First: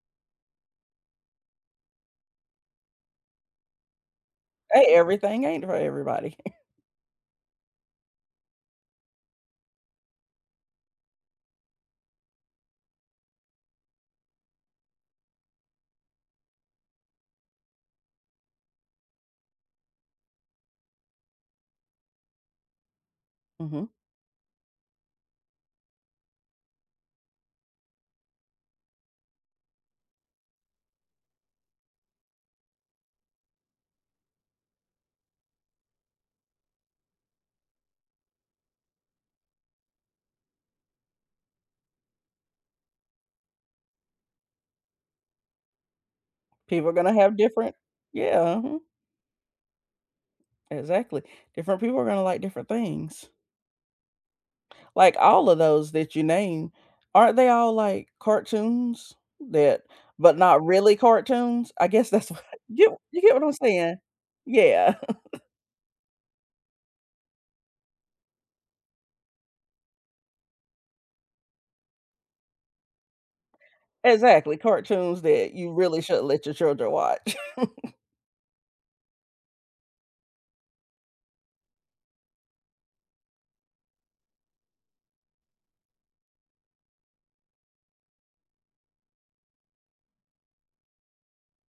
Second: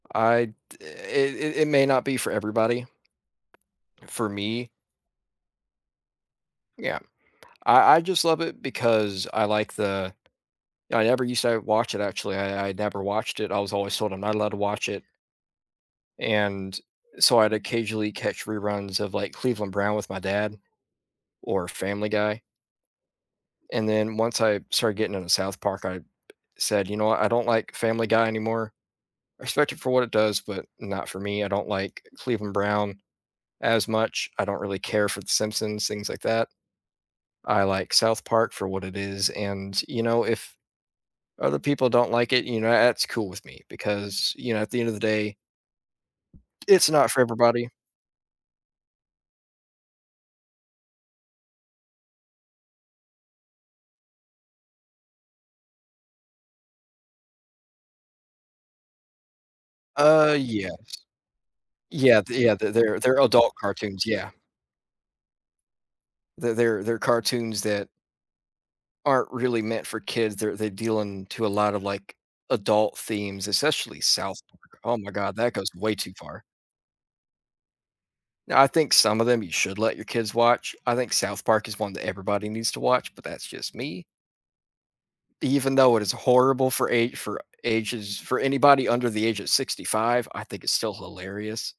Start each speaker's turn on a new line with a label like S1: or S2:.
S1: I it it it may not be for everybody. For me
S2: Hey, everything ain't for everybody.
S1: Yeah, I I just love it because I like the I ever used to, uh, watch it actually. I I never watched it. I was always told I'm not allowed to watch it and so I'd occasionally catch reruns of, like, Cleveland Brown with my dad, or Family Guy and
S2: Mhm.
S1: then once I started getting into South Park, I said, "You know what? I don't like Family Guy anymore." I respect it for what it does, but not for me. I don't like Cleveland Brown as much. I don't really care for The Simpsons, things like that. I like South Park for what it is, and you know, if other people don't like it, you know, that's cool with me because you know, at the end of the day, it's
S2: People are
S1: not
S2: gonna
S1: for
S2: have
S1: everybody.
S2: different yeah, mhm. Exactly, different people are gonna like different things. Like, all of those that you named, aren't they all, like, cartoons that
S1: Uh,
S2: but, not
S1: yes.
S2: really cartoons? I guess
S1: Yeah
S2: that's
S1: th
S2: what
S1: yeah,
S2: you
S1: they're they're
S2: you get what I'm
S1: adult
S2: saying?
S1: cartoons, yeah.
S2: Yeah.
S1: They they're they're cartoons that aren't really meant for kids. They're they're dealing to a lot of, like, adult themes, especially South
S2: Exactly,
S1: Park. Oh, my
S2: cartoons
S1: God, that
S2: that
S1: goes
S2: you
S1: way
S2: really
S1: too
S2: shouldn't
S1: far.
S2: let your children watch.
S1: I think some of them you should let your kids watch. I think South Park is one that everybody needs to watch, but that's just me. Even though it is horrible for a for ages, for anybody under the age of 65, I think it's still hilarious.